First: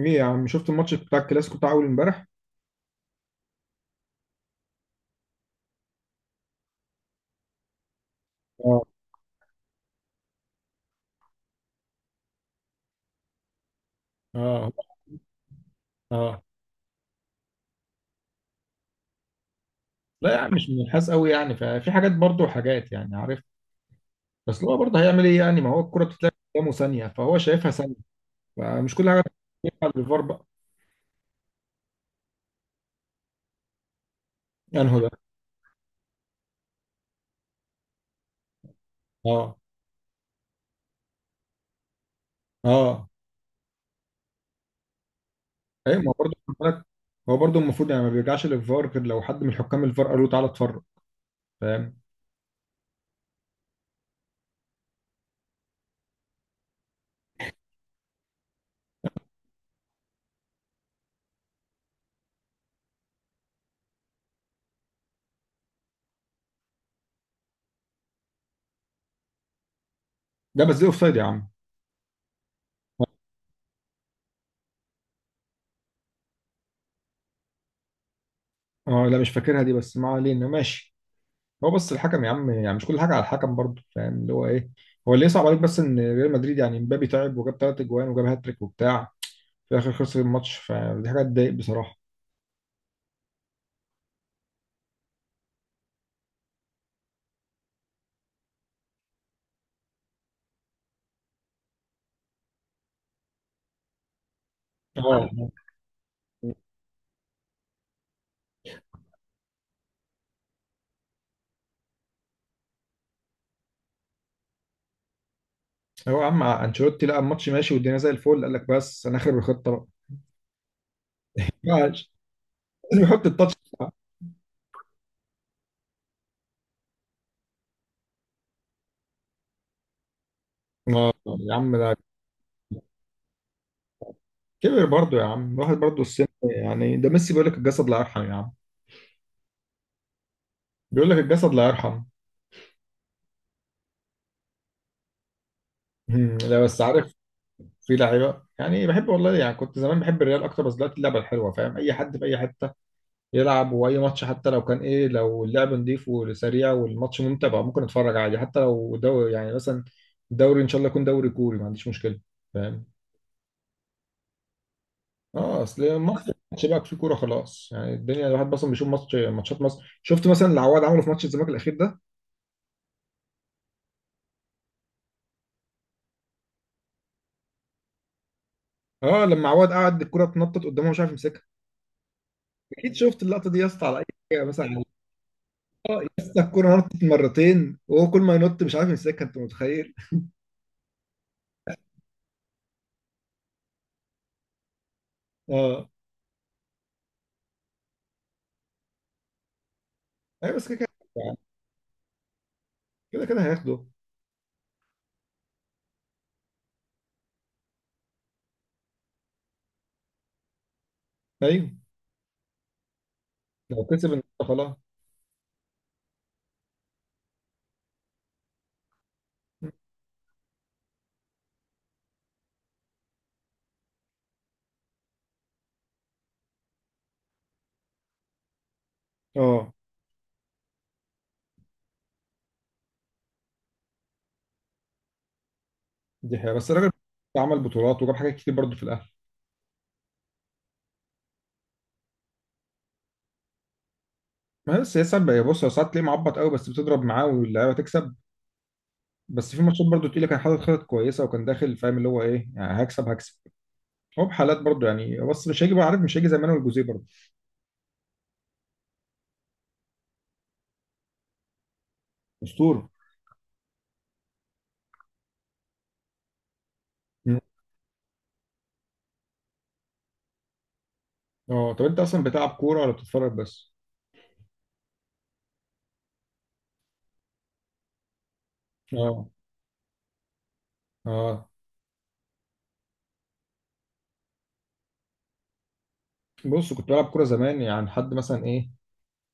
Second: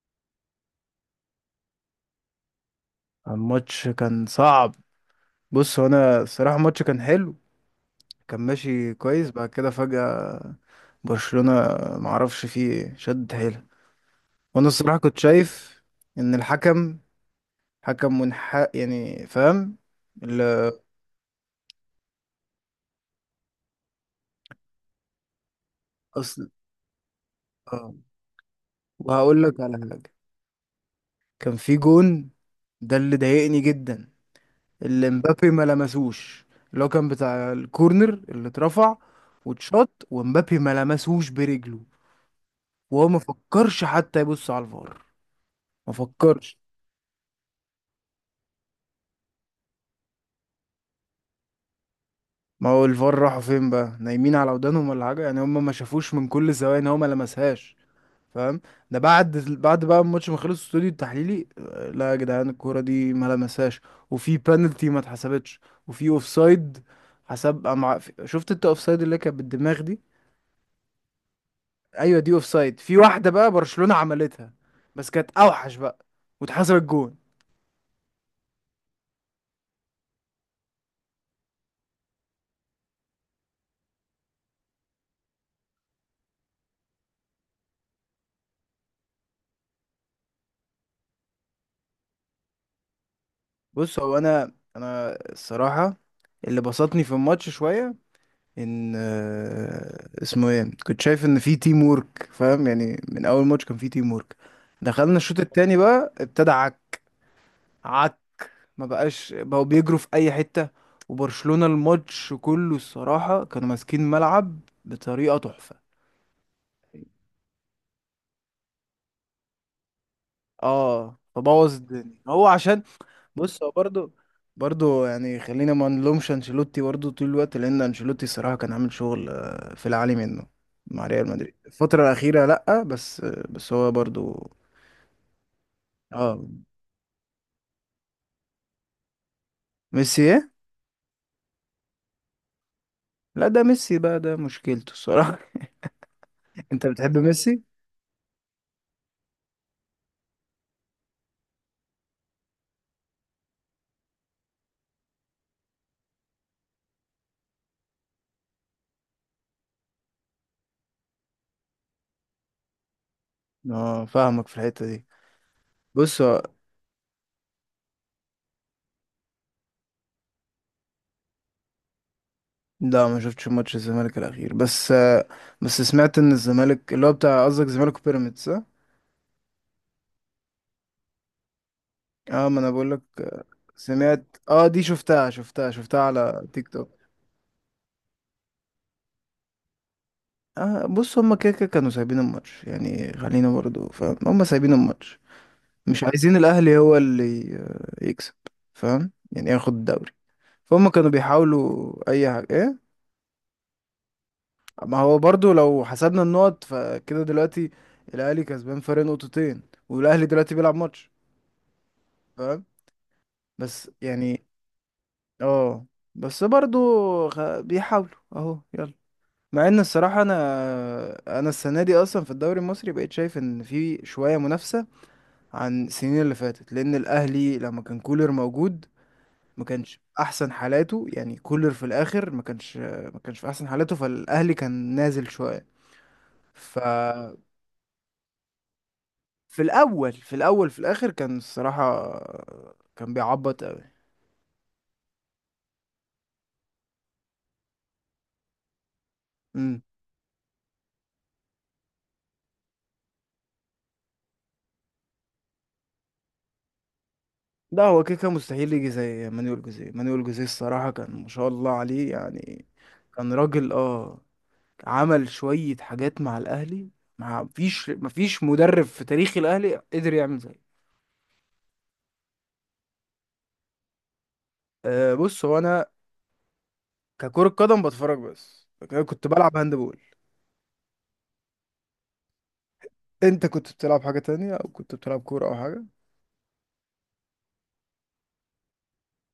ايه يا عم، شفت الماتش بتاع الكلاسيكو بتاع اول امبارح؟ الماتش كان صعب. بص هو انا الصراحه الماتش كان حلو. كان اه. ماشي كويس بعد كده فجأة برشلونة معرفش فيه ايه شد حيلها. وانا اه. الصراحه كنت شايف ان اه. الحكم حكم منحاز، يعني فاهم. لا يا عم، مش اللي منحاز قوي يعني، ففي حاجات برضه وحاجات يعني عارف. بس هو برضه هيعمل ايه يعني؟ ما هو الكرة بتتلعب اصل قدامه ثانية فهو شايفها ثانية. اه، فمش كل حاجة وهقول لك على بتتلعب حاجه. بالفار بقى. كان في جون ده اللي ضايقني جدا، يعني هو ده. اللي مبابي ما لمسوش، اللي هو كان بتاع الكورنر اللي اترفع اه. واتشاط، ومبابي ما لمسوش برجله. اه. وهو ما فكرش حتى يبص على الفار، ما ايوه، ما هو برضه خد فكرش. بالك، هو برضه المفروض يعني ما بيرجعش للفار غير لو حد من حكام الفار قال له تعالى اتفرج. فاهم. ما هو الفار راحوا فين بقى؟ نايمين على ودانهم ولا حاجه، يعني هم ما شافوش من كل الزوايا ان هو ما لمسهاش، فاهم. ده بعد بقى الماتش ما خلص الاستوديو التحليلي لا يا جدعان الكوره دي ما لمسهاش. وفي بانالتي ما اتحسبتش، وفي اوفسايد حسب أمع... شفت انت اوفسايد اللي كانت بالدماغ دي؟ ده بس دي اوفسايد يا عم. ايوه دي اوفسايد. في واحده بقى برشلونه عملتها بس كانت اوحش بقى واتحسبت جون. اه لا، مش فاكرها دي، بس ما علينا، ماشي. هو بس الحكم يا عم، يعني مش كل حاجه على الحكم برضه، فاهم اللي هو ايه. هو اللي يصعب عليك بس ان ريال مدريد يعني مبابي تعب وجاب ثلاث اجوان وجاب هاتريك وبتاع، في الاخر خسر الماتش، فدي حاجه تضايق بصراحه. بص هو انا الصراحه اللي بسطني في الماتش شويه ان آه، اسمه ايه كنت شايف ان في تيم ورك، فاهم. يعني من اول ماتش كان في تيم ورك. دخلنا اه. الشوط التاني بقى ابتدى عك عك، ما بقاش بقوا بيجروا في اي حتة. وبرشلونة الماتش كله الصراحة كانوا ماسكين ملعب بطريقة تحفة. هو يا عم انشيلوتي لقى الماتش ماشي والدنيا زي الفل، قال لك بس انا اخر الخطه بقى. اه، فبوظ معلش. الدنيا هو عشان لازم يحط التاتش بص هو بتاعه. برضه يعني خلينا ما نلومش انشيلوتي برضه طول الوقت، لان انشيلوتي الصراحه كان عامل شغل في العالي منه مع آه، ريال يا مدريد عم، ده الفتره الاخيره. لا بس بس هو برضه. كبر برضه يا عم، الواحد برضه السن اه، يعني، ده ميسي بيقول لك الجسد لا يرحم يا عم. ميسي ايه. بيقول لك الجسد لا يرحم. لا، ده ميسي بقى ده مشكلته الصراحه. لا بس انت عارف، بتحب ميسي. في لعيبه يعني بحب والله، يعني كنت زمان بحب الريال اكتر، بس دلوقتي اللعبه الحلوه فاهم، اي حد في اي حته يلعب، واي ماتش حتى لو كان ايه، لو اللعب نضيف وسريع والماتش ممتع بقى ممكن اتفرج عادي، حتى لو دوري يعني، مثلا دوري ان شاء الله يكون دوري كوري، ما عنديش مشكله. فاهم. اه، فاهمك في الحته دي. اه اصل بص مصر هو- ماتش بقى في كوره خلاص يعني، الدنيا الواحد اصلا بيشوف ماتش، ماتشات مصر شفت مثلا اللي عواد عمله في ماتش الزمالك الاخير ده؟ لا، ما شفتش ماتش الزمالك الاخير بس بس سمعت ان الزمالك اللي هو بتاع قصدك زمالك وبيراميدز، اه. اه لما عواد قعد الكوره تنطط قدامه مش عارف يمسكها. ما انا بقول اكيد لك شفت آه، اللقطه دي يا اسطى، على اي سمعت، حاجه اه، مثلا. دي شفتها اه يا اسطى، على تيك الكوره نطت توك. مرتين وهو كل ما ينط مش عارف يمسكها، انت متخيل؟ آه، بص هما كده كده كانوا سايبين الماتش. يعني خلينا برضو، فاهم، هما سايبين الماتش، اه. مش عايزين الأهلي هو اللي يكسب. فاهم، يعني ياخد الدوري. ايوه بس كده فهم كانوا كده. بيحاولوا أي حاجة إيه. كده كده هياخده. ما هو برضو لو حسبنا النقط فكده دلوقتي الأهلي كسبان فرق نقطتين، والأهلي دلوقتي بيلعب ماتش، ايوه فاهم، لو بس كسب النهارده يعني. خلاص. اه، بس برضو بيحاولوا أهو، يلا. مع ان الصراحة انا السنة دي اصلا في الدوري المصري بقيت شايف ان في شوية منافسة عن السنين اللي فاتت، لان الاهلي لما كان كولر موجود ما اه كانش احسن حالاته. يعني كولر في الاخر ما كانش في احسن حالاته، فالاهلي كان نازل شويه. دي حقيقة، بس ف الراجل عمل بطولات وجاب حاجات كتير برضه في الاهلي. في الاول في الاول في الاخر كان الصراحه كان بيعبط قوي. ما هي بس هي ساعات بقى- بص هو ساعات تلاقيه معبط قوي بس بتضرب معاه واللعيبه تكسب. بس في امم. ماتشات برضه تقيله كان حاطط خطط كويسه وكان داخل فاهم اللي هو ايه، يعني هكسب هكسب. هو بحالات برضه يعني، بس مش هيجي بقى عارف، مش هيجي زي مانويل جوزيه برضه. لا، هو كده كان مستحيل يجي زي مانويل جوزيه. مانويل جوزيه الصراحه كان ما شاء الله عليه، يعني اسطوره. كان راجل اه، عمل شويه حاجات مع الاهلي. مم. ما فيش مدرب في تاريخ الاهلي قدر يعمل زيه. اه طب انت اصلا بتلعب كوره ولا بتتفرج بس؟ أه، بص هو انا ككرة قدم بتفرج بس، لكن انا كنت اه. بلعب هاندبول. اه. انت كنت بتلعب حاجة تانية او كنت بتلعب كورة او حاجة؟ بص كنت بلعب كوره زمان يعني لحد مثلا ايه،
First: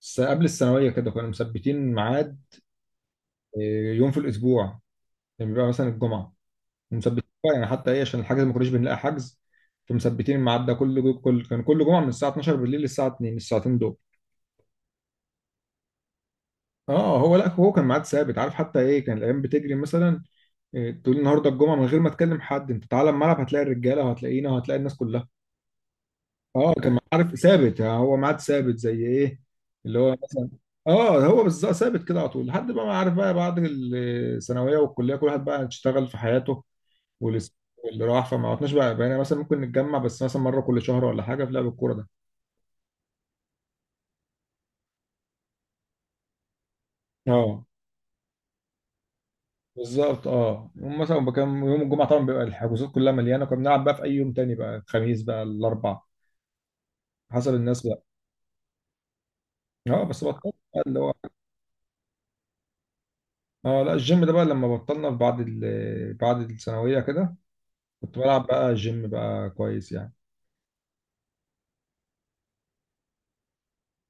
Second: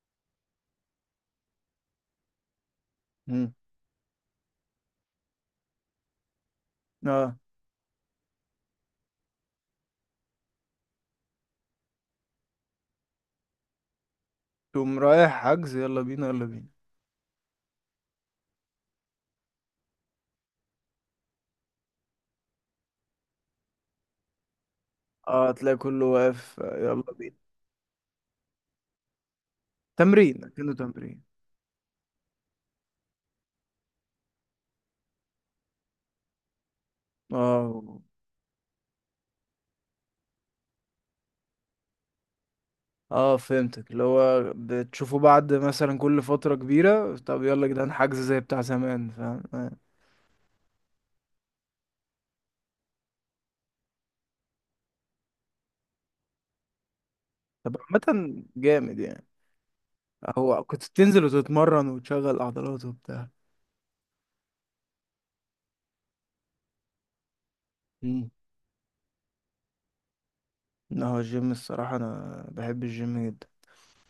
قبل الثانويه كده كنا مثبتين ميعاد، مم. إيه، يوم في الاسبوع. يعني بيبقى مثلا الجمعه ومثبتين اه، بقى يعني حتى ايه عشان الحجز، ما كناش بنلاقي حجز. فمثبتين الميعاد ده، كل جو- كل كان كل جمعه من الساعه 12 بالليل للساعه 2 الساعتين دول. تقوم رايح حجز، يلا بينا يلا بينا. اه هو لا، هو كان ميعاد ثابت عارف حتى ايه، كان الايام بتجري مثلا إيه، تقول النهارده الجمعه، من غير ما تكلم حد انت تعالى الملعب هتلاقي الرجاله وهتلاقينا وهتلاقي الناس كلها. اه، تلاقي كله واقف اه كان يلا عارف بينا. ثابت يعني، هو ميعاد ثابت زي ايه اللي هو تمرين، مثلا. كأنه تمرين. اه هو بالظبط، ثابت كده على طول لحد بقى ما عارف بقى، بعد الثانويه والكليه كل واحد بقى اشتغل في حياته، واللي اه. واللي راح، فما عدناش بقى، بقينا مثلا ممكن نتجمع بس مثلا مره كل شهر ولا حاجه في لعب الكوره ده. اه، فهمتك، اللي هو بتشوفه بعد مثلا كل فترة كبيرة طب اه يلا يا جدعان حجز زي بتاع زمان، فاهم آه. بالظبط. اه يوم مثلا كان يوم الجمعه طبعا بيبقى الحجوزات كلها مليانه، كنا بنلعب بقى في اي يوم تاني بقى، الخميس بقى، الاربع، حسب طب الناس بقى. عامة جامد يعني. اه بس بطلت هو بقى كنت اللي هو. بتنزل وتتمرن وتشغل عضلات وبتاع؟ اه لا الجيم ده بقى لما بطلنا بعد بعد الثانويه كده كنت بلعب بقى جيم بقى كويس يعني. لا، هو الجيم الصراحة أنا بحب الجيم جدا،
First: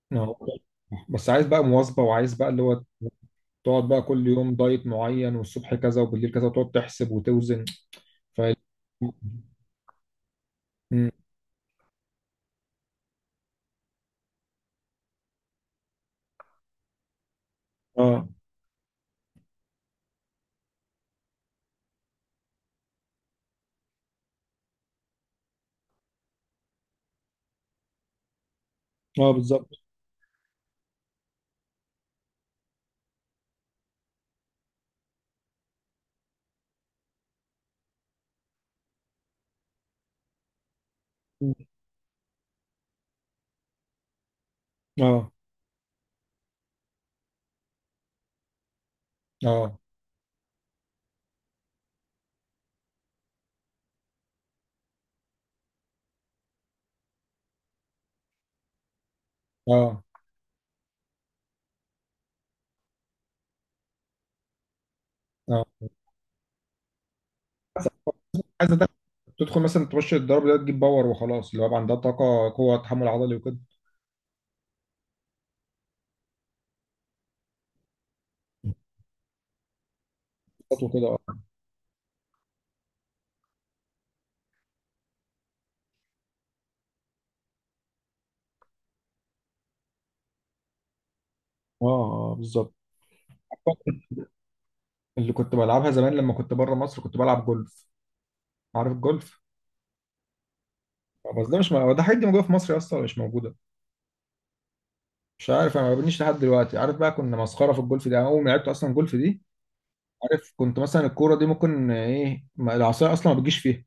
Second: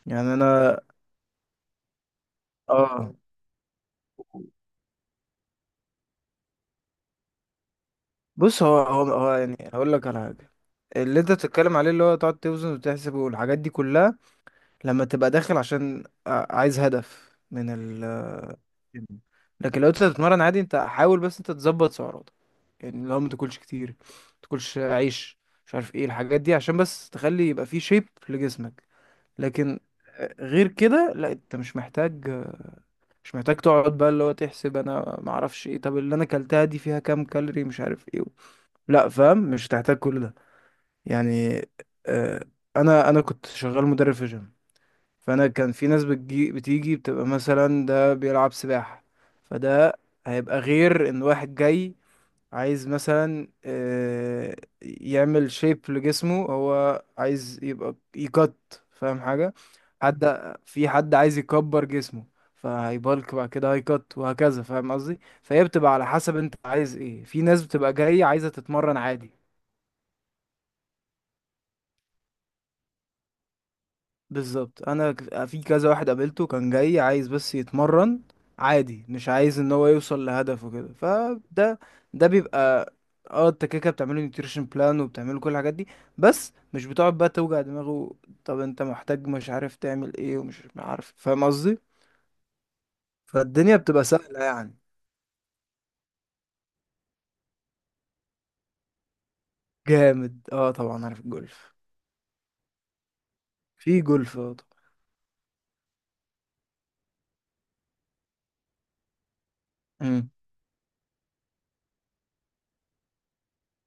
يعني أهو. أنا. بس عايز بقى مواظبه، وعايز بقى اللي هو اه، تقعد بقى كل يوم دايت معين، والصبح كذا وبالليل كذا، وتقعد تحسب وتوزن. ف. بص هو يعني هقول لك على حاجة. مم. اللي أنت بتتكلم عليه، اللي هو تقعد توزن وتحسب والحاجات دي كلها، لما تبقى داخل عشان عايز هدف من اه. الجيم. لكن لو أنت بتتمرن عادي، أنت حاول بس أنت تظبط سعراتك. يعني لو ما تاكلش كتير، ما تاكلش عيش، مش عارف ايه الحاجات دي، عشان بس تخلي يبقى فيه شيب لجسمك. اه بالظبط. لكن غير كده لا، انت مش محتاج تقعد بقى اللي هو تحسب انا ما اعرفش ايه، طب اللي انا كلتها دي فيها كام كالوري، مش عارف ايه. لا، فاهم، مش هتحتاج كل ده مم. يعني. آه انا كنت شغال مدرب في جيم. اه. فانا كان في ناس بتيجي بتبقى مثلا ده بيلعب سباحة، اه. فده هيبقى غير ان واحد جاي عايز مثلا يعمل شيب لجسمه، هو عايز يبقى يقط، فاهم حاجة. اه. حد في حد عايز يكبر جسمه، فهيبالك بعد كده هيكت وهكذا، فاهم قصدي. اه فهي بتبقى على حسب انت عايز ايه. في ناس بس بتبقى جاية عايزة عايز أدخل- تتمرن عادي. تدخل مثلا تخش الضرب ده تجيب باور وخلاص، اللي هو يبقى عندها طاقه قوه تحمل عضلي وكده. بالظبط، انا في كذا واحد قابلته كان جاي عايز بس يتمرن عادي، مش عايز ان هو يوصل لهدفه كده. وكده اه. فده بيبقى اه، انت كده كده بتعمله نيوتريشن بلان وبتعمله كل الحاجات دي، بس مش بتقعد بقى توجع دماغه، طب انت محتاج مش عارف تعمل ايه، ومش عارف، فاهم قصدي. اه آه، بالظبط. فالدنيا بتبقى سهلة يعني. اللي كنت بلعبها زمان لما كنت بره مصر كنت بلعب جولف، عارف الجولف. جامد، اه، طبعا عارف بس ده مش الجولف. هو ده حاجات دي موجوده في مصر اصلا ولا مش موجوده؟ في جولف، اه، طبعا. مش عارف انا ما ببنيش لحد دلوقتي عارف بقى، كنا مسخره في الجولف دي، أنا اول ما لعبت اصلا جولف دي. مم. عارف كنت مثلا الكوره دي ممكن ايه، العصايه اصلا ما بتجيش فيها.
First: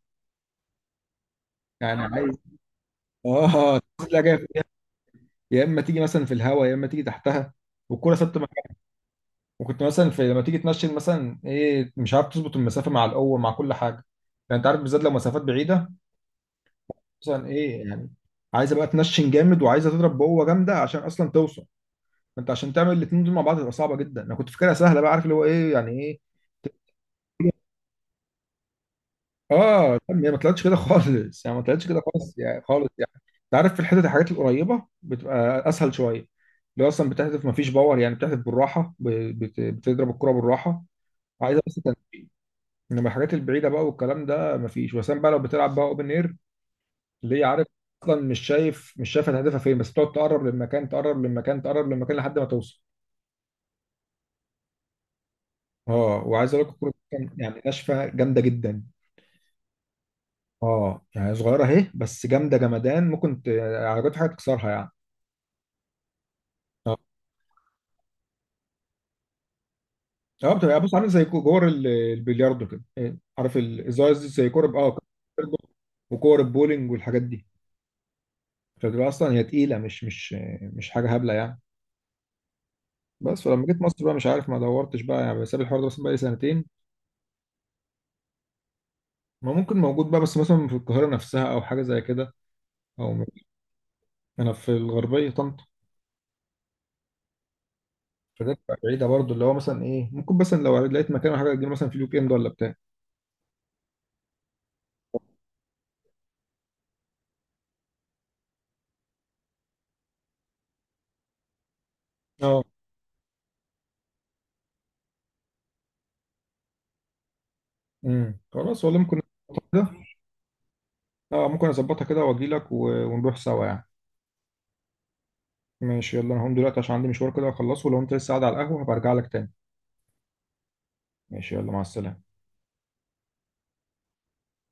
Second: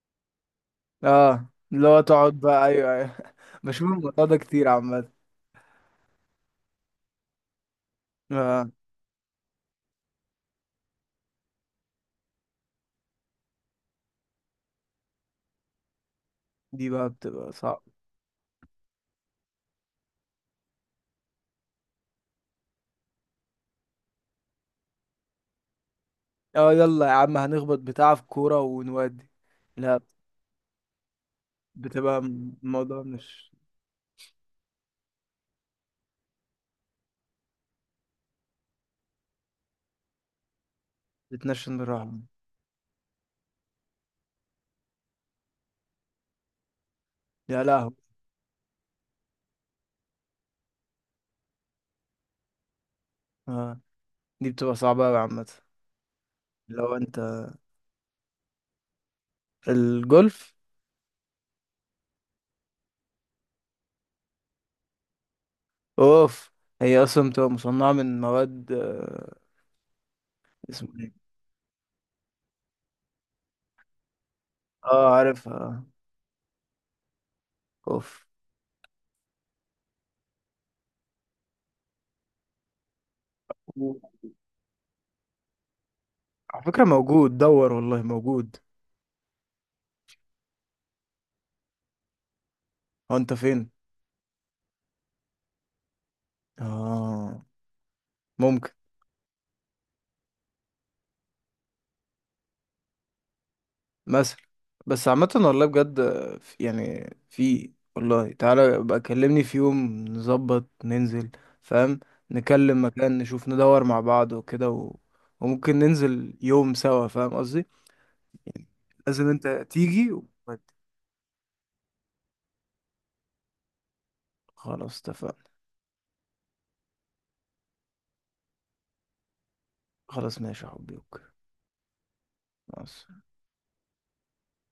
اه، اللي يعني هو تقعد عايز. بقى، ايوه ايوه، اه بشوف لا الموضوع جايه ده فيها، كتير عامة. يا اما تيجي مثلا في الهواء يا اما تيجي تحتها، والكوره ثابته اه مكانها. وكنت مثلا في لما تيجي تنشن مثلا ايه، مش عارف تظبط المسافه مع القوه مع كل حاجه، يعني انت عارف، بالذات لو مسافات بعيده. دي بقى مثلا بتبقى ايه صعبة. يعني عايزه بقى تنشن جامد وعايزه تضرب بقوه جامده عشان اصلا توصل. انت عشان تعمل الاثنين دول مع بعض تبقى صعبه جدا، انا كنت فاكرها سهله بقى، عارف اللي هو ايه يعني ايه. اه، يلا يا عم هنخبط بتاع في كورة ونودي. اه لا، طب هي ما طلعتش كده خالص يعني، ما طلعتش كده بتبقى خالص م- يعني، خالص الموضوع يعني. انت مش عارف في الحتت الحاجات القريبه بتبقى اسهل شويه اللي هو اصلا بتحذف ما فيش باور يعني، بتحذف بالراحه، بتضرب الكره بالراحه. عايزه بس بتنشن بالراحة. تنفيذ. انما الحاجات البعيده بقى والكلام ده ما فيش وسام بقى لو بتلعب بقى اوبن اير اللي هي يا عارف، لهوي. اصلا مش شايف، مش شايف هتهدفها فين، بس بتقعد تقرب للمكان، تقرب للمكان، تقرب للمكان لحد ما توصل. اه، دي بتبقى صعبة أوي عامة. اه وعايز اقول لك الكوره لو دي انت كان- يعني ناشفه جامده جدا. الجولف. اه يعني صغيره اهي بس جامده جمدان، ممكن عربيات حاجه تكسرها يعني. اوف. اه. هي اصلا بتبقى مصنعة من مواد آه، اه بتبقى، اسمه بص، عامل ايه زي كور البلياردو كده إيه، عارف الازاز دي زي كور ب- اه كور- اه، عارفها. وكور البولينج والحاجات دي. اوف. فبتبقى اصلا هي تقيله، مش حاجه هبله يعني. بس ولما جيت و- مصر بقى مش عارف ما دورتش بقى يعني، بسيب الحوار ده مثلا بقى لي على سنتين. فكرة، موجود، دور والله موجود. ما ممكن موجود بقى بس مثلا في القاهره نفسها او حاجه زي كده، او هو انت فين؟ انا في الغربيه طنطا. اه، فده ممكن بتبقى بعيده برضو اللي هو مثلا ايه، ممكن مثلا لو لقيت مكان ولا حاجه اجيب مثلا في الويك اند ولا بتاع. مثلا. بس عامة والله بجد يعني في والله، تعالى بقى كلمني في يوم نظبط ننزل، فاهم. اه نكلم مكان نشوف ندور مع بعض وكده و... وممكن ننزل يوم سوا، فاهم قصدي، يعني خلاص والله ممكن. لازم انت أظبطها كده. تيجي و... اه ممكن اظبطها كده واجي لك ونروح سوا يعني. خلاص، اتفقنا. ماشي يلا انا هقوم دلوقتي عشان عندي مشوار كده اخلصه، لو انت لسه قاعد على القهوة هبقى ارجع لك تاني. خلاص ماشي يا حبيبي، أوكي. ماشي يلا مع السلامة. مع